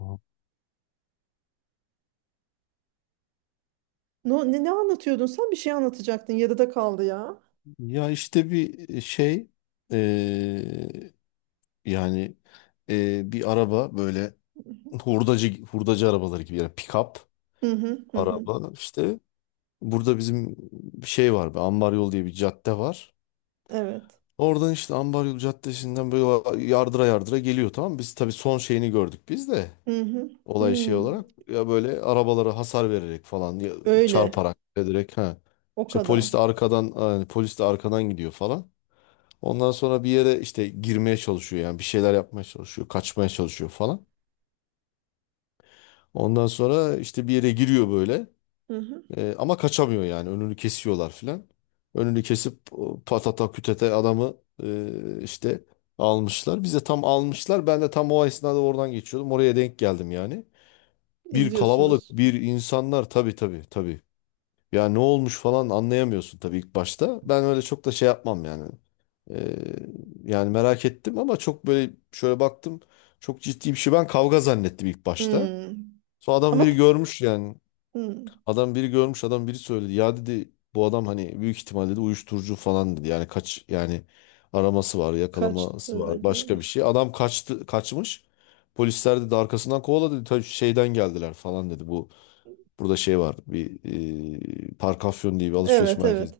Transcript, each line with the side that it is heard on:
left: Aha.
right: No, ne anlatıyordun sen? Bir şey anlatacaktın. Yarıda kaldı ya.
left: Ya işte bir şey, eee, yani, bir araba böyle, hurdacı hurdacı arabaları gibi, yani pick-up
right: Hı hı hı. Hı.
left: araba işte. Burada bizim şey var, bir ambar yol diye bir cadde var.
right: Evet.
left: Oradan işte ambar yol caddesinden böyle yardıra yardıra geliyor, tamam mı? Biz tabii son şeyini gördük, biz de
right: Hı hı.
left: olay şey
right: Hı.
left: olarak, ya böyle arabalara hasar vererek falan, ya
right: Öyle.
left: çarparak ederek, ha.
right: O
left: İşte
right: kadar.
left: polis de arkadan, yani polis de arkadan gidiyor falan. Ondan sonra bir yere işte girmeye çalışıyor, yani bir şeyler yapmaya çalışıyor, kaçmaya çalışıyor falan. Ondan sonra işte bir yere giriyor böyle.
right: Hı hı.
left: Ama kaçamıyor, yani önünü kesiyorlar filan. Önünü kesip o patata kütete adamı işte almışlar. Bize tam almışlar. Ben de tam o esnada oradan geçiyordum. Oraya denk geldim yani. Bir kalabalık,
right: İzliyorsunuz.
left: bir insanlar, tabii tabii tabii. Ya ne olmuş falan, anlayamıyorsun tabii ilk başta. Ben öyle çok da şey yapmam yani. Ee, Yani merak ettim ama çok böyle şöyle baktım. Çok ciddi bir şey. Ben kavga zannettim ilk başta.
right: Hı.
left: Sonra adam
right: Ama,
left: biri görmüş yani.
right: hı,
left: Adam biri görmüş, adam biri söyledi. Ya dedi, bu adam hani büyük ihtimal dedi uyuşturucu falan dedi. Yani kaç yani, araması var, yakalaması
right: kaçtığına
left: var,
right: göre.
left: başka bir şey. Adam kaçtı, kaçmış. Polisler dedi arkasından kovaladı dedi. "Ta şeyden geldiler falan" dedi. Bu burada şey var. Bir Parkafyon diye bir alışveriş
right: Evet,
left: merkezi.
right: evet.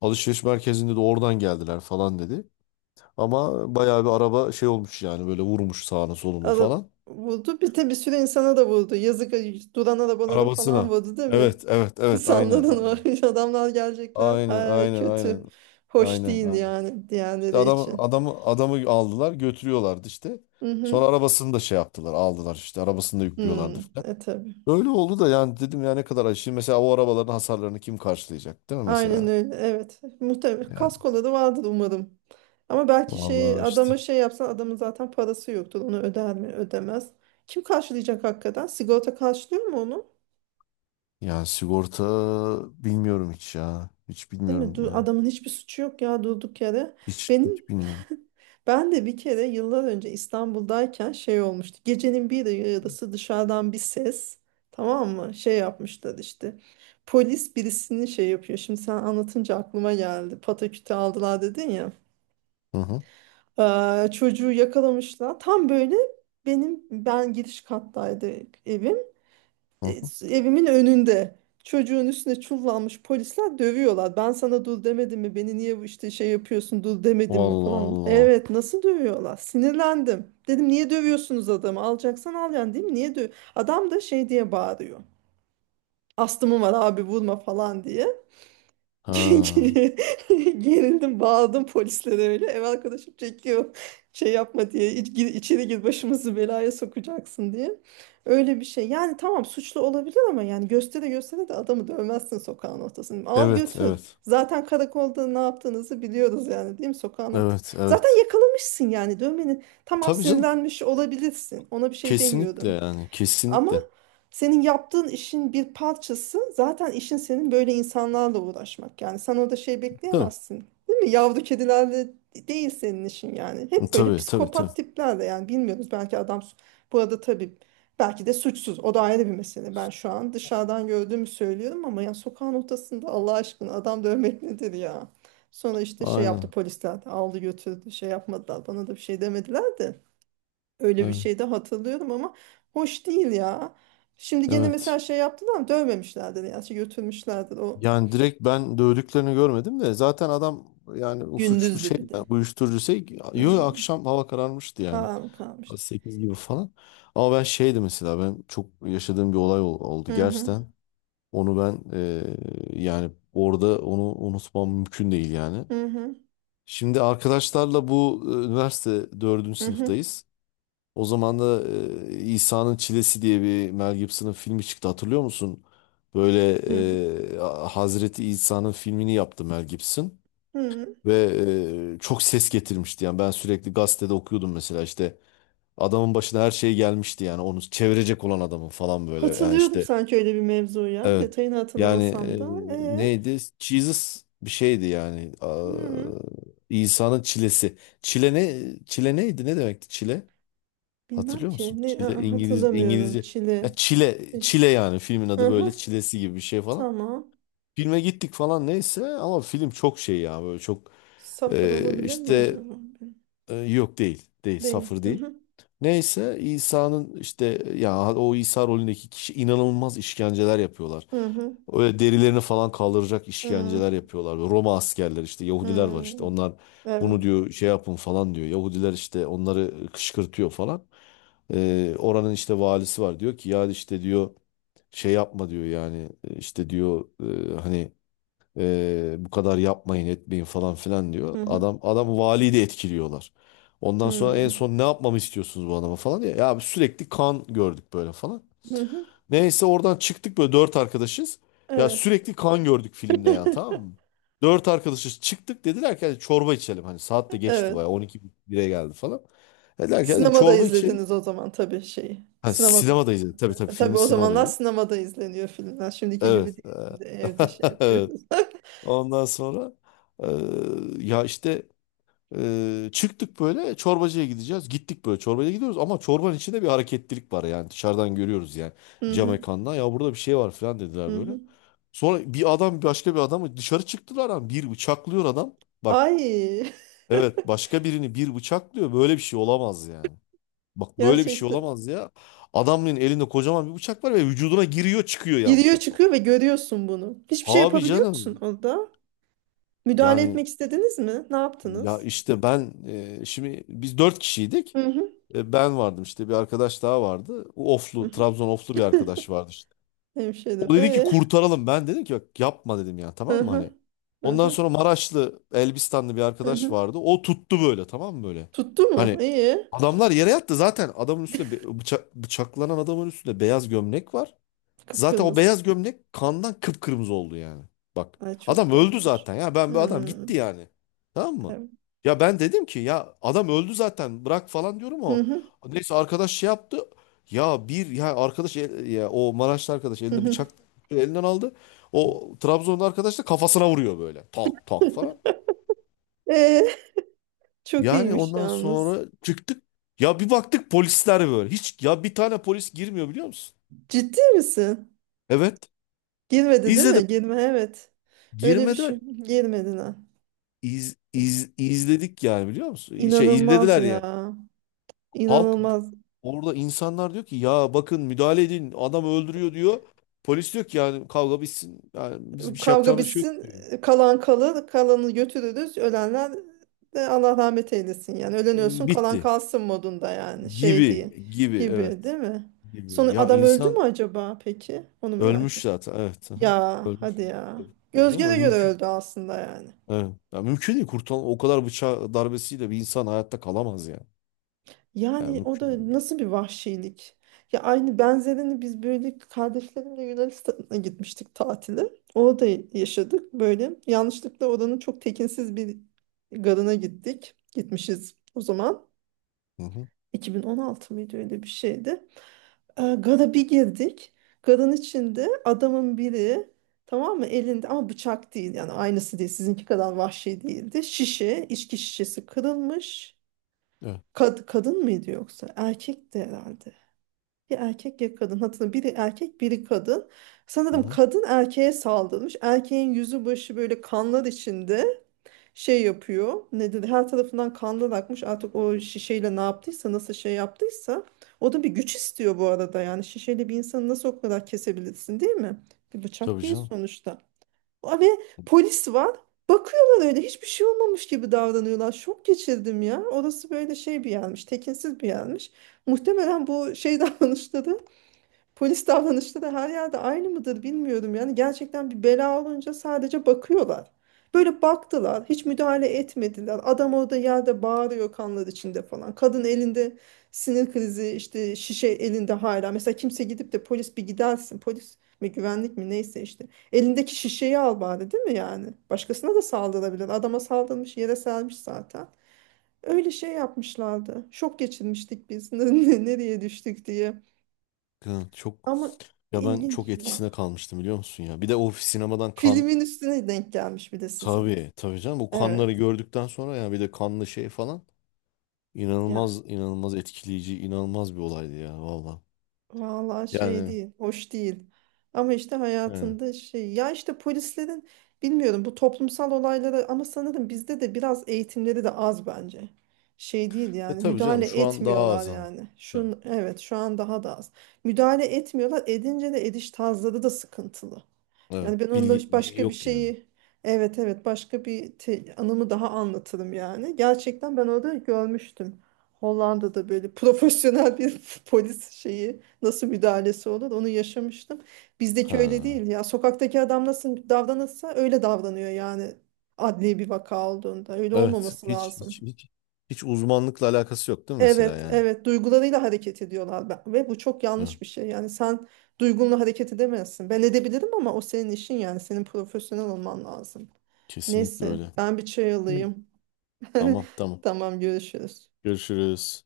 left: Alışveriş merkezinde de, oradan geldiler falan dedi. Ama bayağı bir araba şey olmuş yani, böyle vurmuş sağını solunu
right: Alıp
left: falan.
right: vurdu. Bir de bir sürü insana da vurdu. Yazık durana da bana da falan
left: Arabasına.
right: vurdu, değil mi?
left: Evet, evet, evet, aynen,
right: İnsanların
left: aynen.
right: o adamlar gelecekler.
left: Aynen,
right: Ay,
left: aynen, aynen.
right: kötü. Hoş
left: Aynen,
right: değil
left: aynen.
right: yani
left: İşte
right: diğerleri
left: adamı
right: için.
left: adamı adamı aldılar, götürüyorlardı işte.
right: Hı
left: Sonra
right: hı.
left: arabasını da şey yaptılar, aldılar işte arabasını da
right: Hı.
left: yüklüyorlardı falan.
right: E tabii.
left: Öyle oldu da, yani dedim ya ne kadar acı. Şimdi mesela o arabaların hasarlarını kim karşılayacak, değil mi
right: Aynen
left: mesela?
right: öyle. Evet. Muhtemelen
left: Yani
right: kaskola da vardır umarım. Ama belki şey
left: vallahi işte.
right: adama şey yapsan adamın zaten parası yoktur. Onu öder mi? Ödemez. Kim karşılayacak hakikaten? Sigorta karşılıyor mu onu?
left: Yani sigorta bilmiyorum hiç ya. Hiç
right: Değil mi?
left: bilmiyorum ya.
right: Adamın hiçbir suçu yok ya, durduk yere.
left: Hiç
right: Benim
left: hiç bilmiyorum.
right: Ben de bir kere yıllar önce İstanbul'dayken şey olmuştu. Gecenin bir yarısı dışarıdan bir ses. Tamam mı? Şey yapmışlar işte. Polis birisini şey yapıyor. Şimdi sen anlatınca aklıma geldi. Pataküte aldılar dedin ya.
left: Hı hı
right: Çocuğu yakalamışlar. Tam böyle ben giriş kattaydı evim.
left: hı. Hı.
right: Evimin önünde. Çocuğun üstüne çullanmış polisler dövüyorlar. Ben sana dur demedim mi? Beni niye bu işte şey yapıyorsun, dur demedim mi
left: Vallahi
right: falan.
left: Allah.
right: Evet, nasıl dövüyorlar? Sinirlendim. Dedim niye dövüyorsunuz adamı? Alacaksan al yani, değil mi? Niye döv? Adam da şey diye bağırıyor. Astımım var abi, vurma falan diye.
left: Ha.
right: Gerildim, bağladım polislere öyle. Ev arkadaşım çekiyor. Şey yapma diye, içeri gir, başımızı belaya sokacaksın" diye. Öyle bir şey. Yani tamam, suçlu olabilir ama yani göstere göstere de adamı dövmezsin sokağın ortasında. Al
left: Evet,
right: götür.
left: evet.
right: Zaten karakolda ne yaptığınızı biliyoruz yani, değil mi, sokağın ortasında.
left: Evet,
right: Zaten
left: evet.
right: yakalamışsın yani dövmenin. Tamam,
left: Tabii canım.
right: sinirlenmiş olabilirsin. Ona bir şey
left: Kesinlikle,
right: demiyorum.
left: yani
right: Ama
left: kesinlikle.
right: senin yaptığın işin bir parçası zaten, işin senin böyle insanlarla uğraşmak. Yani sen orada şey
left: Tabii.
right: bekleyemezsin. Değil mi? Yavru kedilerle değil senin işin yani. Hep böyle
left: Tabii, tabii, tabii.
right: psikopat tiplerle, yani bilmiyoruz. Belki adam bu arada tabii belki de suçsuz. O da ayrı bir mesele. Ben şu an dışarıdan gördüğümü söylüyorum ama ya sokağın ortasında Allah aşkına adam dövmek nedir ya? Sonra işte şey yaptı
left: Aynen.
right: polisler, aldı götürdü, şey yapmadılar, bana da bir şey demediler de. Öyle bir
left: Evet.
right: şey de hatırlıyorum ama hoş değil ya. Şimdi gene
left: Evet.
right: mesela şey yaptılar ama dövmemişlerdir ya. Şey götürmüşlerdir o,
left: Yani direkt ben dövdüklerini görmedim de, zaten adam, yani o suçlu
right: gündüzdü
left: şey
right: bir de.
left: ya, uyuşturucu şey. Yo,
right: Hmm.
left: akşam hava kararmıştı yani.
right: Aa, mı
left: Saat
right: kalmıştı?
left: 8 gibi falan. Ama ben şeydi mesela, ben çok yaşadığım bir olay oldu
right: Hı hı,
left: gerçekten. Onu ben, yani orada onu unutmam mümkün değil yani.
right: hı hı,
left: Şimdi arkadaşlarla bu üniversite dördüncü
right: hı hı,
left: sınıftayız. O zaman da İsa'nın Çilesi diye bir Mel Gibson'ın filmi çıktı, hatırlıyor musun? Böyle
right: hı hı,
left: e, Hazreti İsa'nın filmini yaptı Mel Gibson
right: hı hı.
left: ve çok ses getirmişti, yani ben sürekli gazetede okuyordum mesela, işte adamın başına her şey gelmişti yani, onu çevirecek olan adamın falan böyle, yani
right: Hatırlıyorum
left: işte,
right: sanki öyle bir mevzu ya.
left: evet,
right: Detayını
left: yani
right: hatırlamasam da.
left: neydi Jesus bir şeydi yani.
right: Hı
left: Aa,
right: hı.
left: İsa'nın çilesi, çile ne, çile neydi, ne demekti çile?
right: Bilmem
left: Hatırlıyor
right: ki.
left: musun?
right: Ne,
left: Çile İngiliz,
right: hatırlamıyorum.
left: İngilizce. Ya
right: Çile. E,
left: Çile, Çile yani, filmin
right: Hı
left: adı böyle
right: hı,
left: Çilesi gibi bir şey falan.
right: tamam.
left: Filme gittik falan, neyse ama film çok şey ya, böyle çok
right: Safır olabilir mi
left: işte,
right: acaba?
left: yok değil. Değil.
right: Değil.
left: Safır
right: Hı
left: değil.
right: hı,
left: Neyse İsa'nın işte, ya o İsa rolündeki kişi inanılmaz işkenceler yapıyorlar.
right: hı hı,
left: Öyle derilerini falan kaldıracak
right: hı
left: işkenceler yapıyorlar. Roma askerler işte, Yahudiler var
right: hı.
left: işte, onlar bunu
right: Evet.
left: diyor şey yapın falan diyor. Yahudiler işte onları kışkırtıyor falan. Oranın işte valisi var, diyor ki ya işte diyor şey yapma diyor, yani. İşte diyor hani bu kadar yapmayın etmeyin falan filan diyor.
right: Hı hı.
left: Adam valiyi de etkiliyorlar. Ondan sonra en
right: Hmm.
left: son ne yapmamı istiyorsunuz bu adama falan diye. Ya sürekli kan gördük böyle falan.
right: Hı hı.
left: Neyse oradan çıktık böyle, dört arkadaşız. Ya
right: Evet.
left: sürekli kan gördük filmde yani, tamam mı? Dört arkadaşız, çıktık dediler ki "Hadi çorba içelim." Hani saat de geçti bayağı,
right: Evet.
left: 12 1'e geldi falan. Dediler ki "Hadi
right: Sinemada
left: çorba içelim."
right: izlediniz o zaman tabii şeyi.
left: Ha,
right: Sinemada.
left: sinemada izledik, tabii tabii
right: Tabii
left: filmi
right: o
left: sinemada
right: zamanlar
left: izledik.
right: sinemada izleniyor filmler. Şimdiki gibi
left: Evet.
right: değil. Şimdi evde şey
left: Evet.
right: yapıyoruz.
left: Ondan sonra, ee, ya işte, çıktık böyle, çorbacıya gideceğiz. Gittik böyle çorbacıya gidiyoruz ama çorbanın içinde bir hareketlilik var yani, dışarıdan görüyoruz yani,
right: Hı
left: cam
right: hı.
left: ekrandan, ya burada bir şey var falan dediler
right: Hı
left: böyle.
right: hı.
left: Sonra bir adam başka bir adamı, dışarı çıktılar ama, bir bıçaklıyor adam. Bak,
right: Ay,
left: evet, başka birini bir bıçaklıyor, böyle bir şey olamaz yani. Bak böyle bir şey
right: gerçekten.
left: olamaz ya. Adamın elinde kocaman bir bıçak var ve vücuduna giriyor çıkıyor ya,
right: Giriyor
left: bıçak bak.
right: çıkıyor ve görüyorsun bunu. Hiçbir şey
left: Abi
right: yapabiliyor musun
left: canım,
right: orada? Müdahale
left: yani,
right: etmek istediniz mi? Ne
left: ya
right: yaptınız?
left: işte ben, şimdi biz dört kişiydik.
right: Hı hı.
left: Ben vardım işte, bir arkadaş daha vardı. O
right: Hı
left: Oflu, Trabzon Oflu bir
right: hı.
left: arkadaş vardı işte. O
right: Hemşerim.
left: dedi ki
right: Ee?
left: kurtaralım. Ben dedim ki bak yapma dedim ya,
right: Hı
left: tamam mı hani.
right: hı. Hı
left: Ondan
right: hı.
left: sonra Maraşlı, Elbistanlı bir
right: Hı
left: arkadaş
right: hı.
left: vardı. O tuttu böyle, tamam mı böyle.
right: Tuttu mu?
left: Hani
right: İyi.
left: adamlar yere yattı zaten, adamın üstünde bıçak, bıçaklanan adamın üstünde beyaz gömlek var. Zaten o
right: Kıpkırmızı.
left: beyaz gömlek kandan kıpkırmızı oldu yani. Bak
right: Ay, çok
left: adam öldü
right: korkunç.
left: zaten ya, ben bu adam
right: Hmm,
left: gitti yani. Tamam mı?
right: evet.
left: Ya ben dedim ki ya adam öldü zaten, bırak falan diyorum
right: Hı
left: o.
right: hı,
left: Neyse arkadaş şey yaptı. Ya bir ya arkadaş, ya o Maraşlı arkadaş
right: hı
left: elinde
right: hı.
left: bıçak, elinden aldı. O Trabzonlu arkadaş da kafasına vuruyor böyle. Tak tak falan.
right: Ee, Çok
left: Yani
right: iyiymiş
left: ondan
right: yalnız.
left: sonra çıktık. Ya bir baktık polisler böyle. Hiç ya, bir tane polis girmiyor biliyor musun?
right: Ciddi misin?
left: Evet.
right: Girmedi, değil
left: İzledim.
right: mi? Girme, evet. Öyle bir
left: Girmediler.
right: şey, girmedi ha.
left: İz, iz, izledik yani biliyor musun? Şey
right: İnanılmaz
left: izlediler yani.
right: ya.
left: Halk,
right: İnanılmaz.
left: orada insanlar diyor ki ya, bakın müdahale edin adam öldürüyor diyor. Polis diyor ki, yani kavga bitsin. Yani biz bir şey
right: Kavga
left: yapacağımız şey yok
right: bitsin,
left: diyor.
right: kalan kalır, kalanı götürürüz. Ölenler de Allah rahmet eylesin yani. Ölen ölsün, kalan
left: Bitti.
right: kalsın modunda yani, şey
left: Gibi
right: diye
left: gibi,
right: gibi, değil
left: evet.
right: mi? Sonra
left: Gibi. Ya
right: adam öldü mü
left: insan
right: acaba peki? Onu merak
left: ölmüş
right: ettim.
left: zaten, evet. Aha.
right: Ya
left: Ölmüş.
right: hadi ya.
left: Tabii, tabii
right: Gözge de
left: canım
right: göre
left: mümkün.
right: öldü aslında yani.
left: Evet. Ya mümkün değil kurtulan, o kadar bıçak darbesiyle bir insan hayatta kalamaz yani. Yani
right: Yani o
left: mümkün değil.
right: da nasıl bir vahşilik. Ya aynı benzerini biz böyle kardeşlerimle Yunanistan'a gitmiştik tatile. Orada yaşadık böyle. Yanlışlıkla oranın çok tekinsiz bir garına gittik. Gitmişiz o zaman.
left: Hı hı.
right: 2016 mıydı, öyle bir şeydi. Gara bir girdik. Garın içinde adamın biri, tamam mı, elinde ama bıçak değil yani, aynısı değil, sizinki kadar vahşi değildi. Şişe, içki şişesi kırılmış.
left: Evet.
right: Kadın mıydı yoksa? Erkekti herhalde. Ya erkek ya kadın, hatırlamıyorum. Biri erkek biri kadın.
left: Hı
right: Sanırım
left: hı.
right: kadın erkeğe saldırmış. Erkeğin yüzü başı böyle kanlar içinde şey yapıyor. Ne dedi? Her tarafından kanlar akmış. Artık o şişeyle ne yaptıysa, nasıl şey yaptıysa. O da bir güç istiyor bu arada. Yani şişeyle bir insanı nasıl o kadar kesebilirsin, değil mi? Bir bıçak
left: Tabii
right: değil
left: canım.
right: sonuçta. Aa, ve polis var. Bakıyorlar öyle, hiçbir şey olmamış gibi davranıyorlar. Şok geçirdim ya. Orası böyle şey bir yermiş, tekinsiz bir yermiş. Muhtemelen bu şey davranışları, polis davranışları her yerde aynı mıdır bilmiyorum. Yani gerçekten bir bela olunca sadece bakıyorlar. Böyle baktılar, hiç müdahale etmediler. Adam orada yerde bağırıyor kanlar içinde falan. Kadın elinde sinir krizi, işte şişe elinde hala. Mesela kimse gidip de, polis bir gidersin. Polis mi güvenlik mi neyse işte. Elindeki şişeyi al bari, değil mi yani? Başkasına da saldırabilir. Adama saldırmış, yere sermiş zaten. Öyle şey yapmışlardı. Şok geçirmiştik biz. Nereye düştük diye.
left: Hı.
right: Ama
left: Ya ben çok
right: ilginç ya.
left: etkisine kalmıştım biliyor musun ya. Bir de o sinemadan kan,
right: Filmin üstüne denk gelmiş bir de sizin.
left: tabii tabii canım, bu kanları
right: Evet.
left: gördükten sonra ya bir de kanlı şey falan, inanılmaz
right: Ya,
left: inanılmaz etkileyici, inanılmaz bir olaydı ya valla.
right: vallahi şey
left: Yani,
right: değil, hoş değil. Ama işte
left: yani.
right: hayatında şey ya, işte polislerin bilmiyorum bu toplumsal olaylara, ama sanırım bizde de biraz eğitimleri de az bence. Şey değil
left: E
right: yani,
left: tabii
right: müdahale
left: canım şu an daha
right: etmiyorlar
left: azaldı.
right: yani.
left: Tabii.
right: Evet, şu an daha da az. Müdahale etmiyorlar. Edince de ediş tarzları da sıkıntılı.
left: Evet,
right: Yani ben
left: bilgi,
right: onda
left: bilgi
right: başka bir
left: yok yani.
right: şeyi, evet evet, başka bir anımı daha anlatırım yani. Gerçekten ben orada görmüştüm. Hollanda'da böyle profesyonel bir polis şeyi nasıl müdahalesi olur onu yaşamıştım. Bizdeki öyle
left: Ha.
right: değil ya. Sokaktaki adam nasıl davranırsa öyle davranıyor yani, adli bir vaka olduğunda. Öyle
left: Evet
right: olmaması
left: hiç
right: lazım.
left: hiç hiç hiç uzmanlıkla alakası yok değil mi mesela
right: Evet,
left: yani?
right: evet duygularıyla hareket ediyorlar, ve bu çok
left: Ha,
right: yanlış bir şey. Yani sen duygunla hareket edemezsin. Ben edebilirim ama o senin işin yani, senin profesyonel olman lazım.
left: kesinlikle
right: Neyse,
left: öyle.
right: ben bir çay
left: Evet.
right: alayım.
left: Tamam, tamam.
right: Tamam, görüşürüz.
left: Görüşürüz.